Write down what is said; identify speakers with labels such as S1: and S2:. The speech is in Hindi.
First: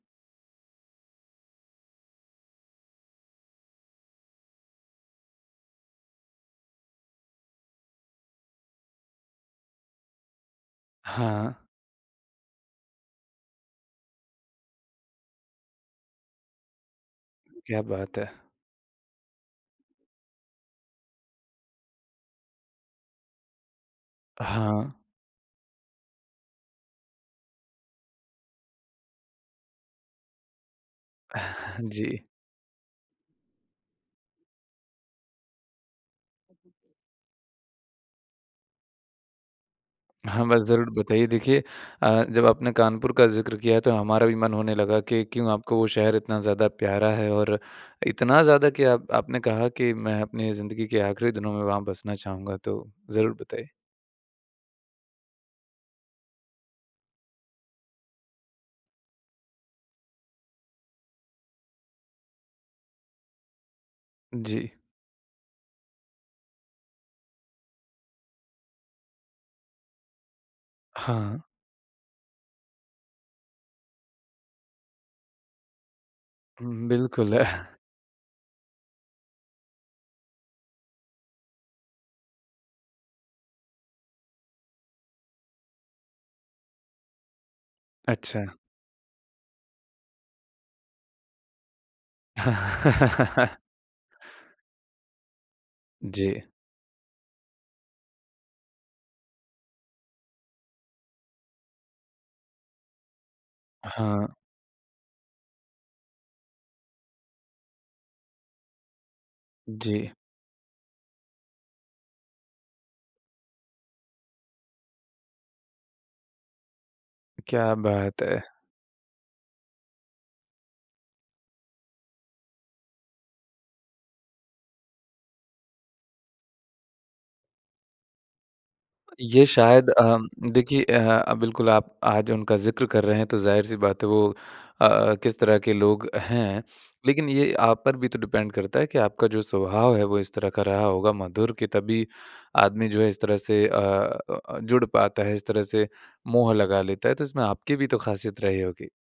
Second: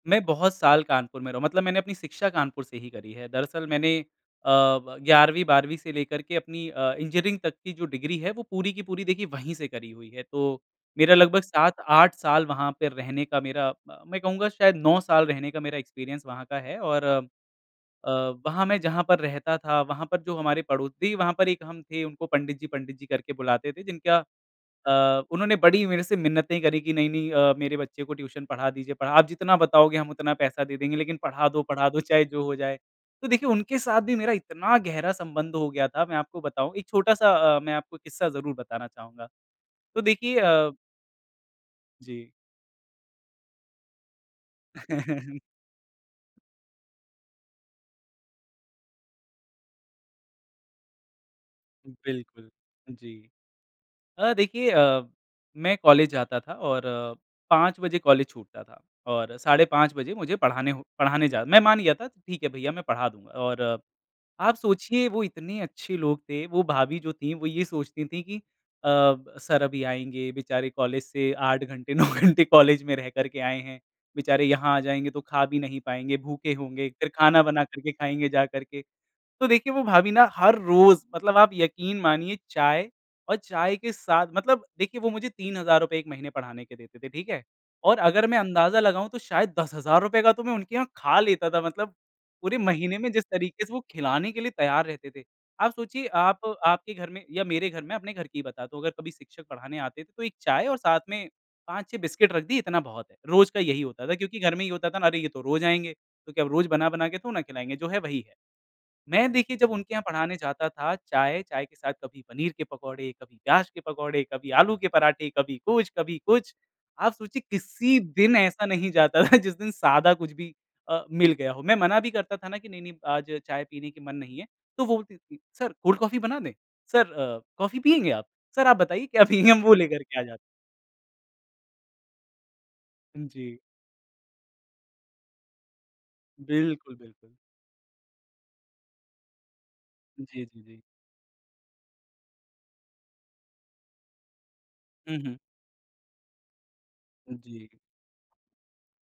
S1: मैं बहुत साल कानपुर में रहा हूँ, मतलब मैंने अपनी शिक्षा कानपुर से ही करी है। दरअसल मैंने अ, ब 11वीं, 12वीं से लेकर के अपनी अ, इंजीनियरिंग तक की जो डिग्री है, वो पूरी की पूरी देखिए वहीं से करी हुई है। तो, मेरा लगभग
S2: हाँ।
S1: 7-8 साल वहाँ पे रहने का मेरा अ, मैं कहूँगा शायद 9 साल रहने का मेरा एक्सपीरियंस वहाँ का है। और अ,
S2: क्या बात है!
S1: वहाँ मैं जहाँ पर रहता था वहाँ पर जो हमारे पड़ो देखिए, वहाँ पर एक हम थे उनको पंडित जी, पंडित जी करके बुलाते थे जिनका
S2: हाँ।
S1: अ, उन्होंने बड़ी मेरे से मिन्नतें करी कि नहीं, नहीं अ, मेरे बच्चे को ट्यूशन पढ़ा दीजिए, पढ़ा आप जितना बताओगे हम उतना पैसा दे देंगे लेकिन पढ़ा दो पढ़ा दो
S2: जी।
S1: चाहे जो हो जाए। तो देखिए उनके साथ भी मेरा इतना गहरा संबंध हो गया था, मैं आपको बताऊँ, एक छोटा-सा अ, मैं आपको किस्सा ज़रूर बताना चाहूँगा। तो देखिए
S2: हाँ, बस
S1: अ
S2: ज़रूर बताइए देखिए अ,
S1: जी।
S2: जब आपने कानपुर का ज़िक्र किया तो हमारा भी मन होने लगा कि क्यों आपको वो शहर इतना ज़्यादा प्यारा है और इतना ज़्यादा कि आप आपने कहा कि मैं अपनी ज़िंदगी के आखिरी दिनों में वहाँ बसना
S1: बिल्कुल,
S2: चाहूँगा। तो
S1: जी।
S2: ज़रूर बताइए।
S1: अ, देखिए अ, मैं कॉलेज जाता था और 5 बजे कॉलेज छूटता था और साढ़े 5 बजे मुझे पढ़ाने हो पढ़ाने जा मैं मान गया था, ठीक है, भईया मैं पढ़ा दूँगा। और आप
S2: जी।
S1: सोचिए वो इतने अच्छे लोग थे, वो भाभी जो थी वो ये सोचती थी कि अ, सर अभी आएँगे, बेचारे कॉलेज से
S2: हाँ।
S1: 8 घंटे, 9 घंटे कॉलेज में रह कर के आएँ हैं, बेचारे यहाँ आ जाएँगे तो खा भी नहीं पाएँगे, भूखे
S2: उम,
S1: होंगे, फिर
S2: बिल्कुल।
S1: खाना बना कर के खाएँगे जा करके। तो देखिए, वो भाभी ना हर रोज़ मतलब आप यकीन मानिए, चाय और चाय के साथ मतलब देखिए वो मुझे 3000 रूपये 1 महीने पढ़ाने के देते थे, ठीक है? और अगर मैं
S2: अच्छा।
S1: अंदाजा लगाऊँ तो शायद 10,000 रूपये का तो मैं उनके यहाँ खा लेता था मतलब, पूरे महीने में जिस तरीके से वो खिलाने के लिए तैयार रहते थे। आप सोचिए आप
S2: जी।
S1: आपके घर में या मेरे घर में, अपने घर की ही बताता हूँ। अगर कभी शिक्षक पढ़ाने आते थे, तो एक चाय और साथ में 5-6 बिस्कुट रख दी इतना बहुत है, रोज़ का यही होता था
S2: हाँ।
S1: क्योंकि घर में ये होता था ना, अरे ये तो रोज़ आएँगे, क्योंकि अब रोज बना-बना के तो ना खिलाएँगे जो है वही है। मैं देखिए, जब उनके यहाँ
S2: जी।
S1: पढ़ाने जाता था चाय, चाय के साथ कभी पनीर के पकोड़े, कभी प्याज के पकौड़े, कभी आलू के पराठे, कभी कुछ, कभी कुछ। आप सोचिए,
S2: क्या
S1: किसी
S2: बात
S1: दिन
S2: है!
S1: ऐसा नहीं जाता था, जिस दिन सादा कुछ भी अ, मिल गया हो, मैं मना भी करता था ना कि नहीं, नहीं आज चाय पीने के मन नहीं है। तो वो बोलती थी, सर कोल्ड कॉफी बना दें, सर अ, कॉफी पिएँगे आप? सर आप बताइए क्या
S2: ये
S1: पिएँगे हम वो
S2: शायद
S1: लेकर
S2: अ,
S1: के आ जाते हैं।
S2: देखिए अ, बिल्कुल आप आज उनका ज़िक्र कर रहे
S1: हुँ
S2: हैं, तो
S1: जी।
S2: ज़ाहिर-सी बात है वो अ अ, किस तरह के लोग हैं।
S1: बिल्कुल,
S2: लेकिन
S1: बिल्कुल।
S2: ये आप पर भी तो डिपेंड करता है कि आपका जो स्वभाव है, वो इस
S1: जी,
S2: तरह
S1: जी,
S2: का
S1: जी।
S2: रहा होगा मधुर के तभी आदमी जो है इस तरह से अ अ, जुड़
S1: हुँ,
S2: पाता है,
S1: हुँ।
S2: इस तरह से मोह लगा लेता है, तो इसमें
S1: जी।
S2: आपकी भी तो खासियत रही होगी।